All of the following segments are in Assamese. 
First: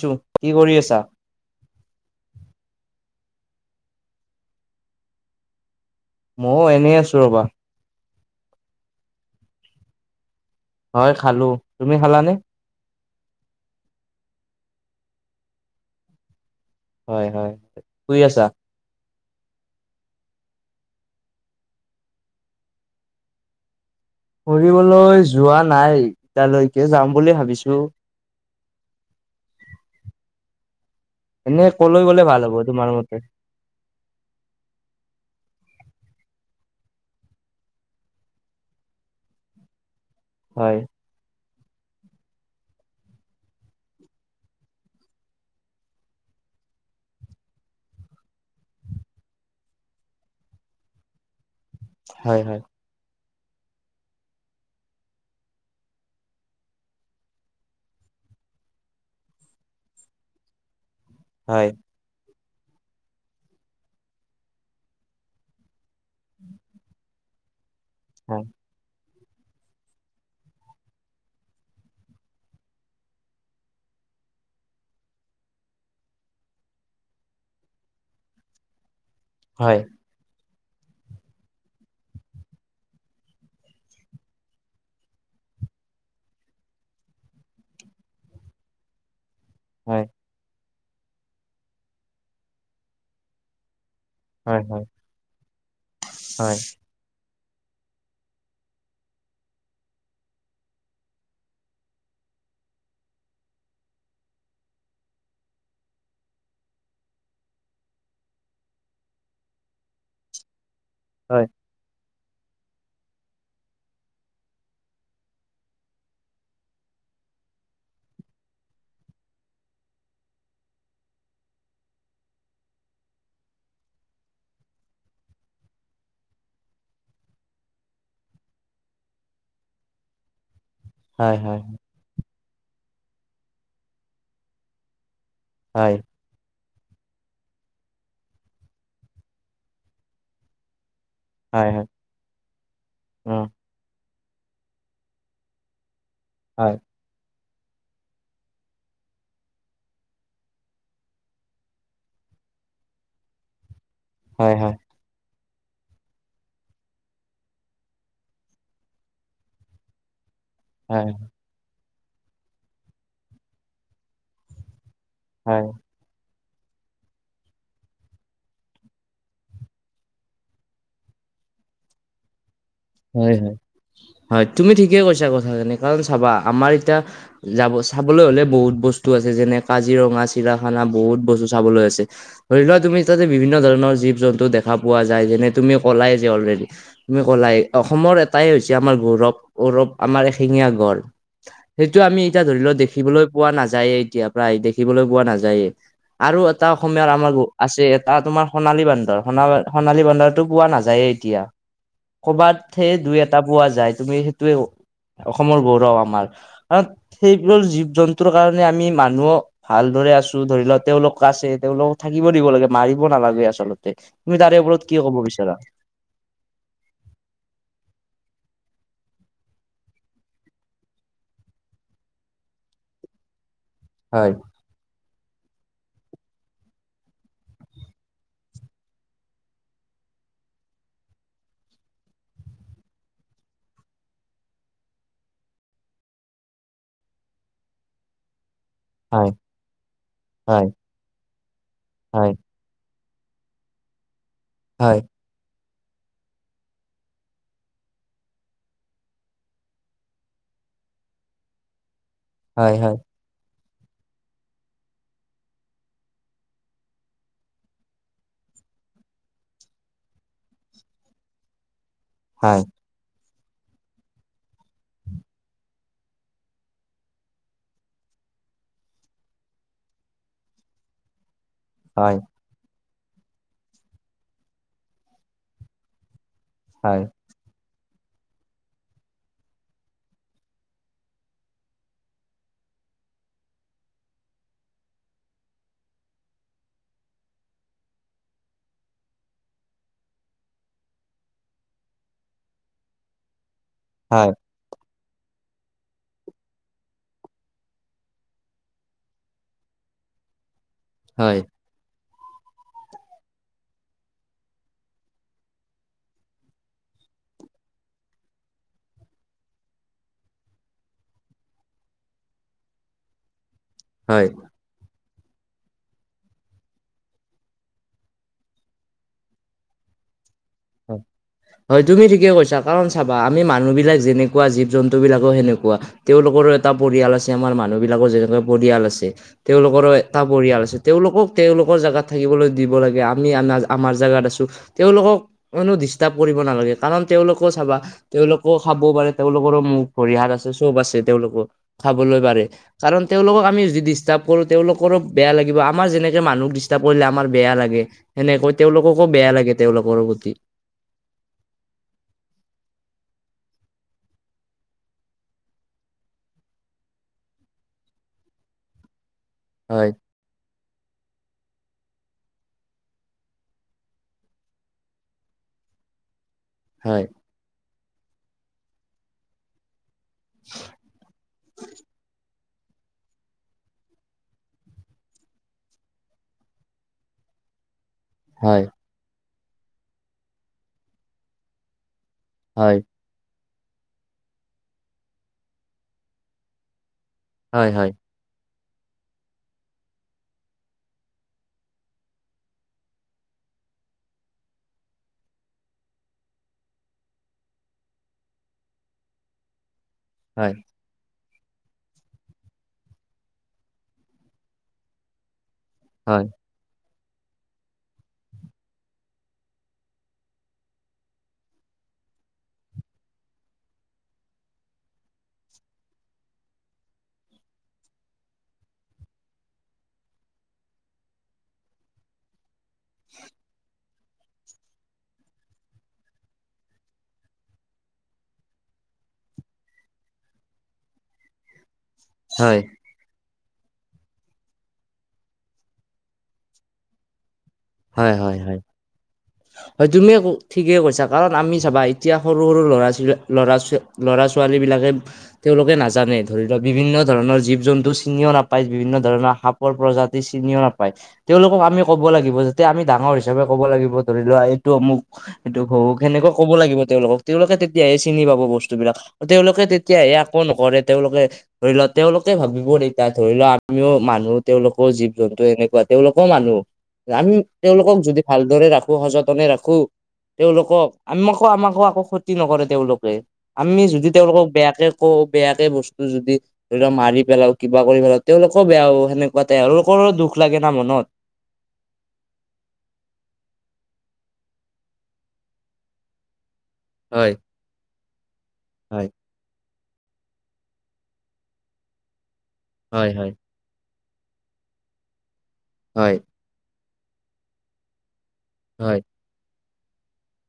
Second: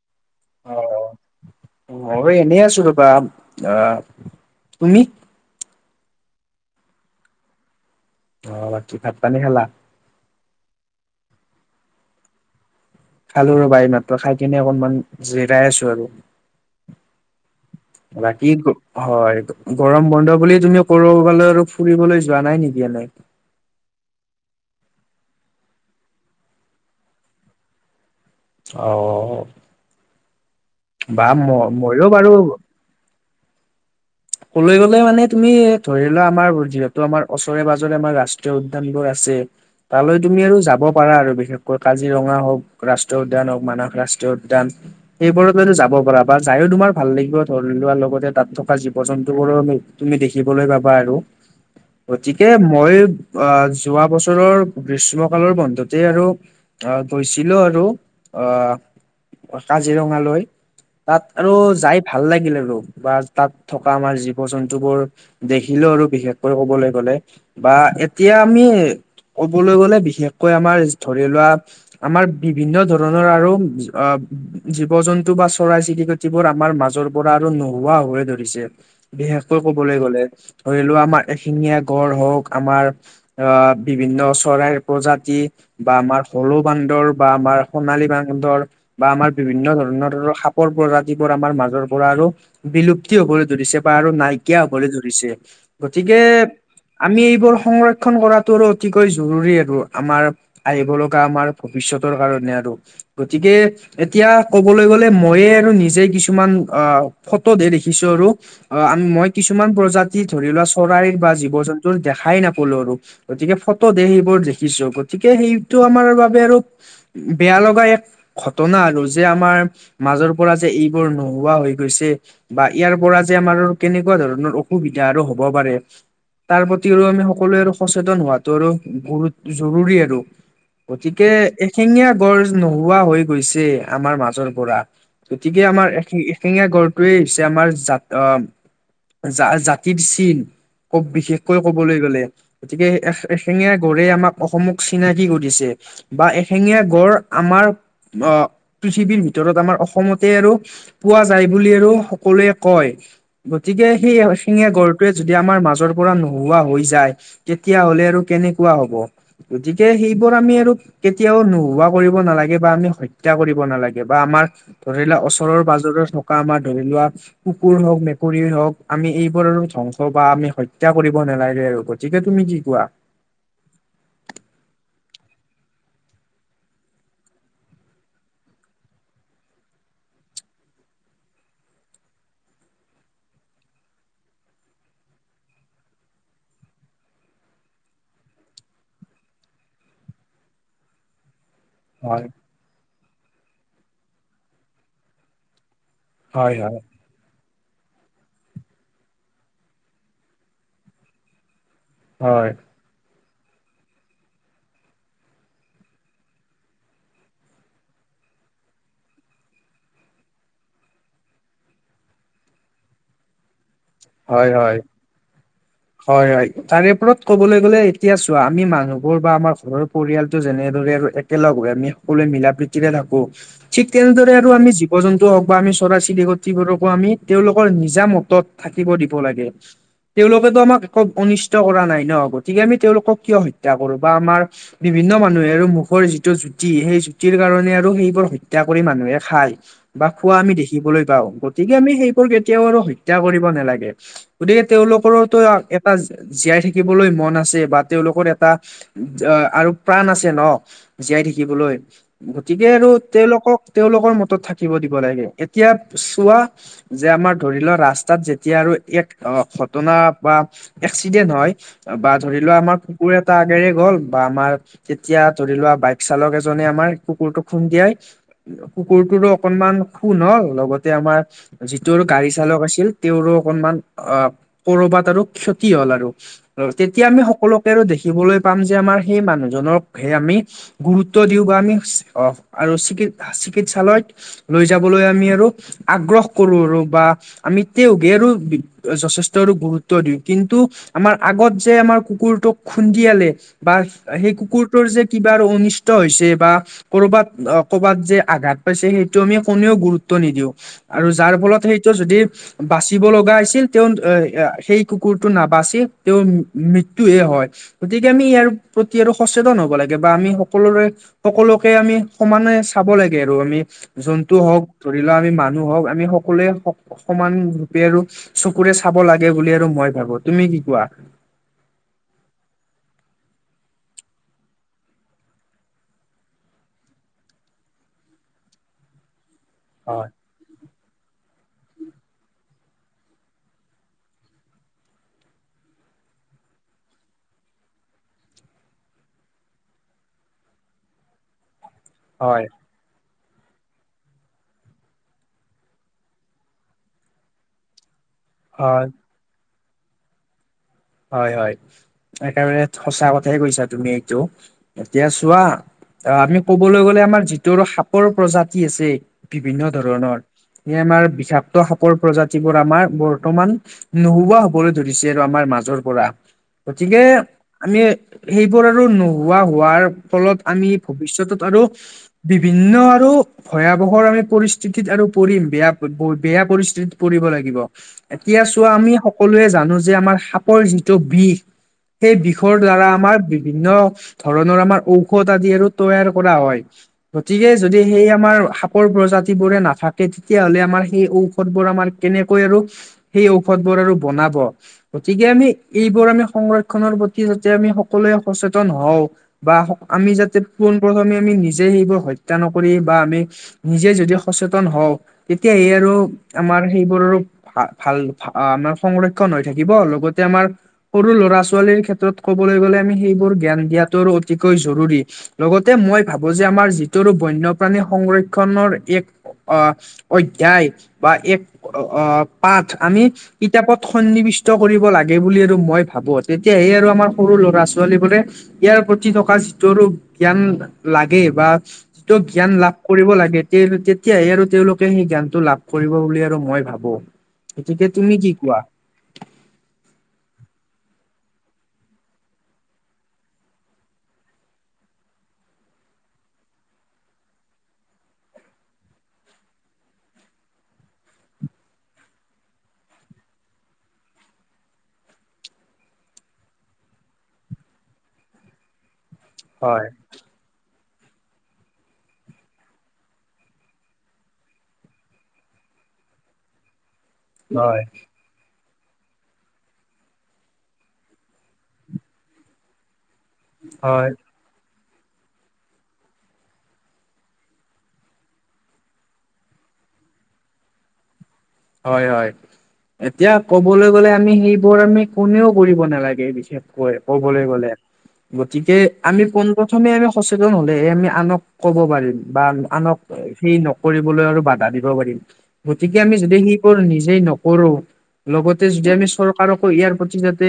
ছো, কি কৰি আছা? অ এনেই আছো ৰাবা অ। তুমি? ময়ো এনেই আছো ৰ'বা। অ বাকী ভাত পানী খালা? হয় খালো। তুমি খালানে? খালো ৰবাহ মাত্ৰ খাই কিনে অকনমান জিৰাই আছো আৰু। হয় হয় শুই আছা বাকীত গ হয় গৰম বন্ধ বুলি তুমি কৰবালৈ আৰু ফুৰিবলৈ যোৱা নাই নেকি এনেই ফুৰিবলৈ যোৱা নাই এতিয়ালৈকে যাম বুলি ভাবিছোঁ। অ বা ম এনে কলৈ মইয়ো গলে বাৰু ভাল হ'ব তোমাৰ মতে ক'লৈ গ'লে মানে তুমি ধৰি লোৱা আমাৰ যিহেতু আমাৰ ওচৰে পাজৰে আমাৰ ৰাষ্ট- উদ্যান বোৰ আছে তালৈ তুমি আৰু হয় যাব পাৰা আৰু বিশেষ কাজিৰঙা হওক ৰাষ্ট্ৰীয় উদ্যান হওক মানস ৰাষ্ট্ৰীয় উদ্যান এইবোৰত লৈ যাব পাৰ বা যায়ো তোমাৰ ভাল লাগিব ধৰি লোৱা লগতে তাত থকা জীৱ- জীৱ জন্তুবোৰো মি, তুমি দেখিবলৈ পাবা আৰু হয় গতিকে হয় মই আহ যোৱা বছৰৰ গ্ৰীষ্মকালৰ বন্ধতেই আৰু আহ গৈছিলো আৰু আহ কাজিৰঙালৈ তাত আৰু হয় যাই ভাল লাগিল আৰু বা তাত থকা আমাৰ জীৱ জন্তু বোৰ দেখিলেও আৰু বিশেষকৈ ক'বলৈ গ'লে বা এক এতিয়া হয় আমি কবলৈ গ'লে বিশেষকৈ আমাৰ ধৰি লোৱা আমাৰ বিভিন্ন ধৰণৰ আৰু অ জীৱ জন্তু বা চৰাই চিৰক- যিবোৰ আমাৰ মাজৰ পৰা আৰু নোহোৱা হৈ ধৰিছে, বিশেষকৈ হয় কবলৈ গলে। ধৰি লোৱা আমাৰ এখিঙীয়া গড় হওক আমাৰ আহ বিভিন্ন চৰাইৰ প্ৰজাতি বা আমাৰ হলৌ বান্দৰ বা আমাৰ সোণালী বান্দৰ বা আমাৰ বিভিন্ন হয় ধৰণৰ সাপৰ প্ৰজাতিবোৰ আমাৰ মাজৰ পৰা আৰু বিলুপ্ত হ'বলৈ ধৰিছে বা আৰু হয় হয় নাইকিয়া হবলৈ ধৰিছে, গতিকে হয় আমি এইবোৰ সংৰক্ষন কৰাটো আৰু অতিকৈ জৰুৰী আৰু আমাৰ আহিব লগা আমাৰ ভৱিষ্যতৰ কাৰণে আৰু গতিকে এতিয়া কবলে গ'লে মইয়ে আৰু নিজে কিছুমান অ ফটোতহে দেখি কিছৰো আৰু আম মই কিছুমান প্ৰজাতি ধৰি লোৱা চৰাইৰ বা হয় জীৱ-জন্ত ত দেখাই নাপালো আৰু গতিকে ফটোদে সেইবোৰ দেখিছো, গতিকে সেইটো আমাৰ বাবে আৰু বেয়া লগা এক ঘটনা আৰু যে আমাৰ মাজৰ পৰা যে এইবোৰ নোহোৱা হৈ গৈছে, বা ইয়াৰ পৰা যে আমাৰ কেনেকুৱা ধৰণৰ অসুবিধা আৰু হব পাৰে। তাৰ প্ৰতিও আমি সকলোৱে আৰু সচেতন হোৱাতো আৰু গুৰুত জৰুৰী আৰু। গতিকে হয় হয় এশেঙীয়া গড় নোহোৱা হৈ গৈছে, আমাৰ মাজৰ পৰা। গতিকে আমাৰ হয় এ এশেঙীয়াা গড়টোৱে হৈছে আমাৰ জাত জা জাতিৰ চিন, খুব বিশেষ কৈ হয় হয় হয় কবলৈ গ'লে, গতিকে এশিঙিয়া গড়ে আমাক অসমক চিনাকি কৰিছে বা এশেঙীয়া গড় আমাৰ অ পৃথিৱীৰ ভিতৰত আমাৰ অসমতে আৰু পোৱা যায় বুলি আৰু সকলোৱে কয়, গতিকে সেই হয় হয় এশিঙীয়া হয় গড় টোৱে যদি আমাৰ মাজৰ পৰা নোহোৱা হৈ যায়, তেতিয়া হলে আৰু কেনেকুৱা হব। গতিকে সেইবোৰ আমি আৰু কেতিয়াও নোহোৱা কৰিব নালাগে বা আমি হত্যা কৰিব নালাগে বা আমাৰ ধৰি লওক হয় ওচৰৰ পাজৰৰ থকা আমাৰ ধৰি লোৱা কুকুৰ হওক, মেকুৰীৰ হওক আমি এইবোৰৰো ধ্বংস বা আমি হত্যা কৰিব নালাগে আৰু গতিকে তুমি কি কোৱা? হয়, হয়, হয় তুমি ঠিকে কৈছা কথাখিনি, কাৰণ চাবা আমাৰ এতিয়া যাব চাবলৈ হ'লে বহুত বস্তু আছে যেনে কাজিৰঙা, চিৰাখানা বহুত বস্তু চাবলৈ আছে। ধৰি লোৱা তুমি তাতে বিভিন্ন ধৰণৰ জীৱ-জন্তু দেখা পোৱা যায়, যেনে তুমি কলাই যে অলৰেডি। তুমি ক'লাই, অসমৰ এটাই হৈছে আমাৰ গৌৰৱ গৌৰৱ আমাৰ এশিঙীয়া গড়। সেইটো আমি হয় এতিয়া ধৰি লও দেখিবলৈ পোৱা নাযায়ে, এতিয়া প্ৰায় দেখিবলৈ পোৱা নাযায়েই। আৰু হয় এটা হয় অসমীয়াৰ আমাৰ আছে এটা তোমাৰ সোণালী বান্দৰ, সোণ সোণালী বান্দৰটো পোৱা নাযায়ে এতিয়া। হয় কৰ'বাত সে দুই এটা পোৱা যায় তুমি সেইটোৱে, অসমৰ গৌৰৱ আমাৰ। কাৰণ সেইবোৰ জীৱ-জন্তুৰ কাৰণে আমি মানুহক ভালদৰে আছো ধৰি লওক তেওঁলোক আছে, তেওঁলোকক থাকিব দিব লাগে মাৰিব নালাগে আচল তে তুমি হয় তাৰে হয় ওপৰত কি কব বিচাৰা? হয় হয় তাৰে ওপৰত ক'বলৈ গ'লে এতিয়া চোৱা আমি মানুহবোৰ বা আমাৰ ঘৰৰ পৰিয়ালতটো যেনেদৰে আৰু একেলগ হৈ আমি সকলোৱে মিলা প্ৰীতিৰে থাকো, ঠিক হয় তেনেদৰে আৰু আমি জীৱ-জন্তু হওক বা আমি চৰাই চিৰিকটবোৰকো আমি তেওঁলোকৰ নিজা মতত থাকিব দিব লাগে। তেওঁলোকেতো আমাক একো অনিষ্ট কৰা নাই ন গতিকে, আমি তেওঁলোকক কিয় হত্যা কৰো বা আমাৰ বিভিন্ন মানুহে আৰু মুখৰ যিটো জুতি সেই জুতিৰ কাৰণ আৰু সেইবোৰ হত্যা হত্যা কৰি মানুহে হয় খাই বা খোৱা আমি হয় দেখিবলৈ পাওঁ, গতিকে আমি সেইবোৰ হয় কেতিয়াও আৰু হত্যা কৰিব নালাগে, গতিকে হয় তেওঁলোকৰো এটা জীয়াই থাকিবলৈ মন আছে বা তেওঁলোকৰ এটা আৰু প্ৰাণ আছে ন জীয়াই থাকিবলৈ, গতিকে হয় আৰু তেওঁলোকক, তেওঁলোকৰ মতত থাকিব দিব লাগে, এতিয়া চোৱা যে আমাৰ ধৰি লোৱা ৰাস্ত তাত যেতিয়া আৰু এক ঘটনা বা এক্সিডেন্ট হয় বা ধৰি লোৱা হয় আমাৰ কুকুৰ এটা আগেৰে গ'ল বা আমাৰ তেতিয়া ধৰি লোৱা বাইক চালক এজনে আমাৰ কুকুৰটো খুন্দিয়াই কুকুৰটোত অকনমান খোন হ'ল, লগতে আমাৰ যিটোৰ হয় হয় গাড়ী চালক আছিল তেওঁৰো অকনমান অ কৰবাত আৰু ক্ষতি হল আৰু হয় তেতিয়া আমি সকলো। আৰু দেখিবলৈ পাম যে আমাৰ সেই মানুহজনক'হে আমি গুৰুত্ব দিওঁ বা আমি আহ আৰু চিকিৎ চিকিৎসালয়ত, লৈ যাবলৈ আমি আৰু আগ্ৰহ কৰো আৰু বা আমি। তেওগে আৰু যথেষ্ট আৰু গুৰুত্ব দিওঁ কিন্তু, আমাৰ আগত যে আমাৰ কুকুৰটোক খুন্দিয়ালে বা সেই হয় কুকুৰ, সিহতৰ যে কিবা আৰু অনিষ্ট হৈছে বা, কৰবাত কৰ'বাত যে আঘাত পাইছে সেইটো আমি কোনেও গুৰুত্ব নিদিও। আৰু যাৰ হয় ফলত সেইটো যদি। বাচিব লগা হৈছিল তেওঁ সেই কুকুৰটো নাবচি তেওঁৰ মৃত্যু হে হয়। গতিকে আমি ইয়াৰ প্ৰতি আৰু সচেতন হব লাগে বা আমি সকলোৰে। সকলোকে আমি সমানে চাব লাগে আৰু আমি। জন্তু হয় হওক ধৰি লোৱা আমি মানুহ হওক আমি সকলোৱে সমান। ৰ আৰু চকুৰে চাব লাগে বুলি আৰু মই ভাবো তুমি কি, কোৱা হয়। হয় তুমি ঠিকে কৈছা। কাৰণ চাবা আমি মানুহবিলাক যেনেকুৱা জীৱ জন্তুবিলাকো সেনেকুৱা। তেওঁলোকৰো এটা পৰিয়াল আছে আমাৰ মানুহ বিলাকৰ যেনেকুৱা পৰিয়াল আছে তেওঁলোকৰো হয় এটা, পৰিয়াল আছে। তেওঁলোকক তেওঁলোকৰ জেগাত থাকিবলৈ দিব লাগে। আমি আমাৰ জেগাত আছোঁ। তেওঁলোক মানো ডিষ্টাৰ্ব কৰিব নালাগে কাৰণ তেওঁলোকো চাবা। তেওঁলোকো খাবও পাৰে, তেওঁলোকৰো মুখ ভৰিয়াল আছে চব আছে তেওঁলোকৰ খাবলৈ পাৰে। হয় কাৰণ তেওঁলোককৃ আমি যদি ডিষ্টাৰ্ব কৰোঁ তেওঁলোকৰো বেয়া লাগিব। আমাৰ যেনেকে মানুহক ডিষ্টাৰ্ব কৰিলে আমাৰ বেয়া লাগে। সেনেকৈ হয় তেওঁলোককো বেয়া লাগে তেওঁলোকৰ প্ৰতি। হয় হয় একেবাৰে সঁচা কথাই কৈছা তুমি এইটো। এতিয়া চোৱা আহ আমি কবলৈ গ'লে আমাৰ যিটো আৰু সাপৰ প্ৰজাতি আছে। বিভিন্ন হয় ধৰণৰ এই আমাৰ বিষাক্ত সাপৰ প্ৰজাতিবোৰ আমাৰ বৰ্তমান। নোহোৱা হ'বলৈ ধৰিছে আৰু আমাৰ মাজৰ, পৰা। হয় গতিকে আমি সেইবোৰ আৰু নোহোৱা হোৱাৰ। ফলত আমি ভৱিষ্যতত আৰু বিভিন্ন আৰু ভয়াৱহৰ আমি পৰিস্থিতিত আৰু পৰিম বেয়া বেয়া পৰিস্থিতিত পৰিব লাগিব। এতিয়া চোৱা আমি সকলোৱে জানো যে আমাৰ সাপৰ যিটো বিষ সেই বিষ। বিষৰ দ্বাৰা আমাৰ বিভিন্ন ধৰণৰ আমাৰ ঔষধ আদি আৰু তৈয়াৰ কৰা হয়। গতিকে যদি সেই আমাৰ সাপ, প্ৰজাতি বোৰে নাথাকে। তেতিয়াহলে আমাৰ সেই ঔষধ বোৰ আমাৰ কেনেকৈ আৰু সেই ঔষধ বোৰ আৰু বনাব। গতিকে আমি এইবোৰ আমি সংৰক্ষনৰৰ প্ৰতি যাতে আমি সকলোৱে সচেতন হওঁ, বা আমি যাতে পোন, প্ৰথমে আমি নিজে সেইবোৰ হত্যা নকৰি বা আমি নিজে যদি সচেতন হওঁ। তেতিয়া ইয়াৰ, আমাৰ সেইবোৰৰো ভাল ভাল আমাৰ সংৰক্ষন হৈ থাকিব লগতে আমাৰ, সৰু ল'ৰা ছোৱালীৰ ক্ষেত্ৰত ক'বলৈ গ'লে আমি সেইবোৰ জ্ঞান দিয়াতো অতিকৈ জৰুৰী। লগতে মই ভাবো যে আমাৰ যিটোৰ বন্যপ্ৰাণী সংৰক্ষনৰৰ এক, আহ অধ্যায় বা এক আহ, পাঠ আমি কিতাপত সন্নিৱিষ্ট। কৰিব লাগে বুলি আৰু মই ভাবো তেতিয়াহে আৰু আমাৰ সৰু ল'ৰা ছোৱালী বোৰে। ইয়াৰ প্ৰতি থকা যিটোৰ জ্ঞান লাগে বা যিটো জ্ঞান লাভ, কৰিব লাগে তেতিয়াই আৰু তেওঁলোকে সেই জ্ঞানটো লাভ কৰিব বুলি আৰু মই ভাবো। গতিকে হয় তুমি কি হয় হয়। কোৱা হয় তুমিয় ঠিকেই কৰিছা কাৰণ আমি চাবা এতিয়া সৰু সৰু ল'ৰা ছোৱী ল'ৰা ছোৱালী, ল'ৰা ছোৱালীবিলাকে। তেওঁলোকে নাজানে ধৰি লওক বিভিন্ন ধৰণৰ জীৱ জন্তু চিনিও নাপায় বিভিন্ন ধৰণৰ সাপ, প্ৰজাতি চিনিও নাপায় তেওঁলোকক আমি ক'ব লাগিব যে। এতিয়া আমি ডাঙৰ হিচাপে ক'ব লাগিব ধৰি লোৱা এইটো অমোক সেইটো সৰু সেনেকুৱা ক'ব লাগিব তেওঁলোক তেওঁলোকে তেতিয়াহে চিনি পাব বস্তুবলাক। তেওঁলোকে হয় তেতিয়াহে একো নকৰে তেওঁলোকে ধৰি লোৱা তেওঁলোকে ভাবিব এতিয়া ধৰি লোৱা আমিও মানুহ তেওঁলোকৰ জীৱ জন্তু এনেকুৱা তেওঁলোকও মানুহ আমি হয় তেওঁলোকক যদি ভালদৰে ৰাখো সযতনে ৰাখো তেওঁলোকক আমাকো আমাকো আকো ক্ষতি নকৰে তেওঁলোকে আমি যদি হয় তেওঁলোকক বেয়াকে কৌ বেয়াকে বস্তু যদি ধৰি লোৱা মাৰি পেলাও কিবা কৰি পেলাও তেওঁলোকৰ বেয়া হ সেনেকুৱাতে তেওঁলোকৰো দুখ লাগে না মনত হয় হয় এতিয়া কবলৈ গ'লে আমি সেইবোৰ আমি কোনেও কৰিব নালাগে বিশেষ কৈ হয় কবলৈ গ'লে গতিকে হয় আমি পোন প্ৰথমে আমি সচেতন হ'লে হে আমি আনক ক'ব পাৰিম বা আনক হয় হয় সেই নক কৰিবলৈ আৰু বাধা দিব পাৰিম গতিকে আমি হয় যদি সেই বোৰ নিজেই নকৰো লগত যদি হয় আমি চৰ চৰকাৰকো ইয়াৰ প্ৰতি যাতে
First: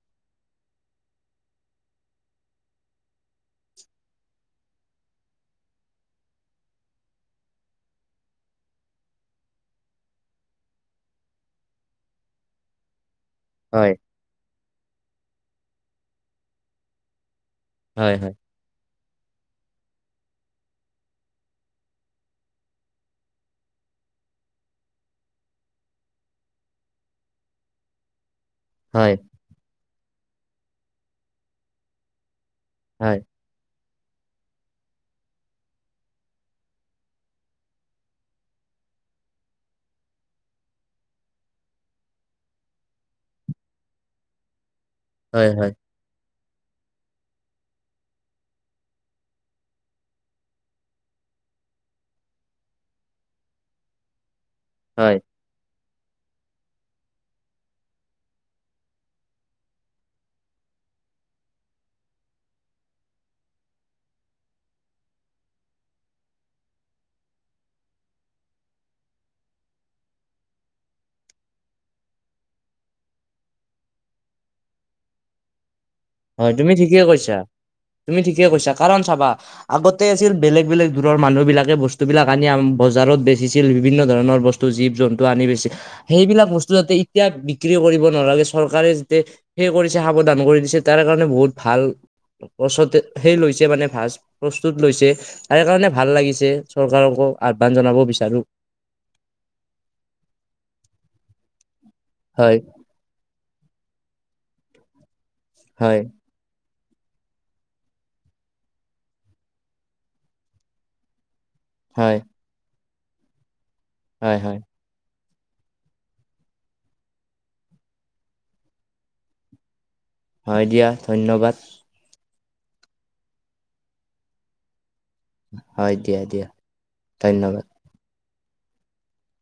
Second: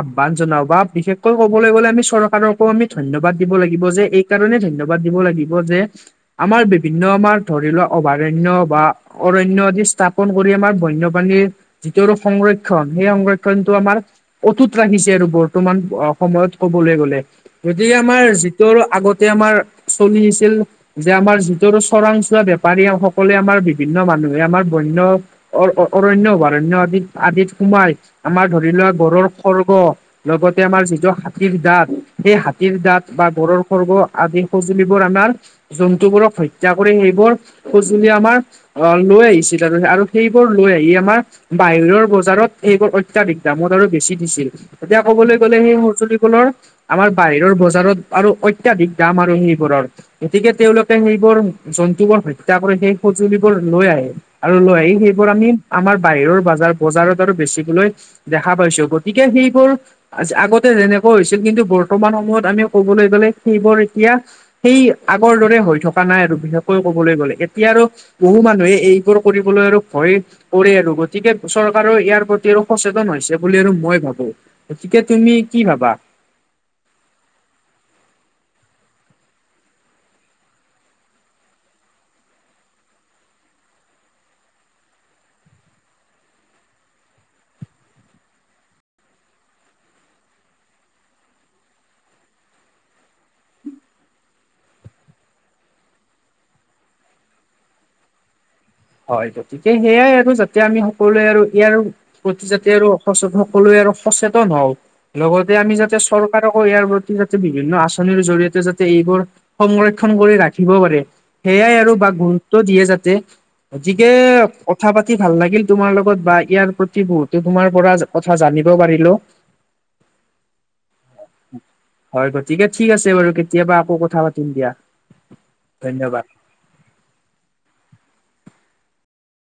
আহ্বান জনাও বা বিশেষকৈ ক'বলৈ গ'লে আমি চৰকাৰকো আমি ধন্যবাদ দিব লাগিব যে এই কাৰণে ধন্যবাদ দিব লাগিব যে আমাৰ বিভিন্ন আমাৰ ধৰি লোৱা অভয়াৰণ্য বা অৰণ্য যি স্থাপন কৰি আমাৰ বন্যপ্ৰাণীৰ যিটো সংৰক্ষণ সেই সংৰক্ষণটো হয় আমাৰ অটুত ৰাখিছে আৰু বৰ্তমান সময়ত কবলৈ গলে গতিকে হয় আমাৰ হয় ত আৰু আগতে আমাৰ চলি আহিছিল যে আমাৰ যিটো চৰাং চোৱা বেপাৰী সকলোৱে আমাৰ বিভিন্ন মানুহে আমাৰ বন্য অৰণ্য, অভয়াৰণ্য আদিত আদিত সোমাই আমাৰ ধৰি লোৱা হয় গড়ৰ খৰ্গ লগতে আমাৰ যিটো হাতীৰ দাঁত সেই হাতীৰ দাঁত হয় বা গড়ৰ খৰ্গ আদি সঁজুলিবোৰ আমাৰ জন্তুবোৰক হত্যা কৰি সেইবোৰ সজুলি আমাৰ আহ লৈ আহিছিল আৰু সেইবোৰ লৈ আহিয়ে আমাৰ বাহিৰৰ বজাৰত এইবোৰ অত্যাধিক দামত আৰু বেছি দিছিল এতিয়া কবলৈ হয় গ'লে হয় সেই সজুলি কুলৰ আমাৰ বাহিৰৰ বজাৰত আৰু অত্যাধিক দাম আৰু সেইবোৰৰ গতিকে তেওঁলোকে সেইবোৰ জন্তু বোৰ হত্যা কৰি সেই সঁজুলিবোৰ লৈ আহে আৰু লয় আহি হয় সেইবোৰ আমি আমাৰ বাহিৰৰ বজাৰ বজাৰত আৰু বেছিবলৈ দেখা পাইছো গতিকে সেইবোৰ আগতে যেনেকুৱা হৈছিল কিন্তু বৰ্তমান সময়ত আমি ক'বলৈ গ'লে সেইবোৰ এতিয়া সেই আগৰ দৰে হৈ থকা নাই আৰু বিশেষকৈ কবলৈ গ'লে এতিয়া আৰু বহু মানুহে এইবোৰ কৰিবলৈ আৰু ভয়েই কৰে আৰু গতিকে চৰকাৰৰ ইয়াৰ প্ৰতি আৰু সচেতন হৈছে বুলি আৰু মই ভাবো গতিকে তুমি কি ভাবা হয় তুমি ঠিকেই কৈছা তুমি ঠিকেই কৈছা কাৰণ চাবা আগতে আছিল বেলেগ বেলেগ দূৰৰ মানুহ বিলাকে বস্তু বিলাক আনি বজাৰত বেচিছিল বিভিন্ন ধৰণৰ বস্তু টো জীৱ জন্তু আনি বেছি সেইবিলাক বস্তু যাতে এতিয়া বিক্ৰী কৰিব নালাগে চৰকাৰে যাতে সেই কৰিছে সাৱধান কৰি দিছে তাৰ কাৰণে বহুত ভাল প্ৰচতে সেই লৈছে মানে ভাল প্ৰস্তুত লৈছে তাৰে কাৰণে ভাল লাগিছে চৰকাৰকো আহ্বান জনাব বিচাৰো হয় গতিকে সেইয়াই আৰু যাতে আমি সকলোৱে আৰু ইয়াৰ প্ৰতি হয় যাতে আৰু সকলোৱে আৰু সচেতন হওঁ লগতে আমি যাতে হয় চৰ চৰকাৰকো ইয়াৰ প্ৰতি যাতে বিভিন্ন আঁচনিৰ জৰিয়তে যাতে এইবোৰ সংৰক্ষণ কৰি ৰাখিব পাৰে সেয়াই আৰু বা হয় গুৰুত্ব দিয়ে যাতে গতিকে হয় হয় কথা পাতি ভাল লাগিল তোমাৰ লগত বা ইয়াৰ প্ৰতি বহুতো তোমাৰ পৰা কথা জানিব পাৰিলো হয় দিয়া ধন্যবাদ। হয় গতিকে ঠিক আছে বাৰু কেতিয়াবা আকৌ কথা পাতিম দিয়া। হয় ধন্যবাদ দিয়া দিয়া ধন্যবাদ।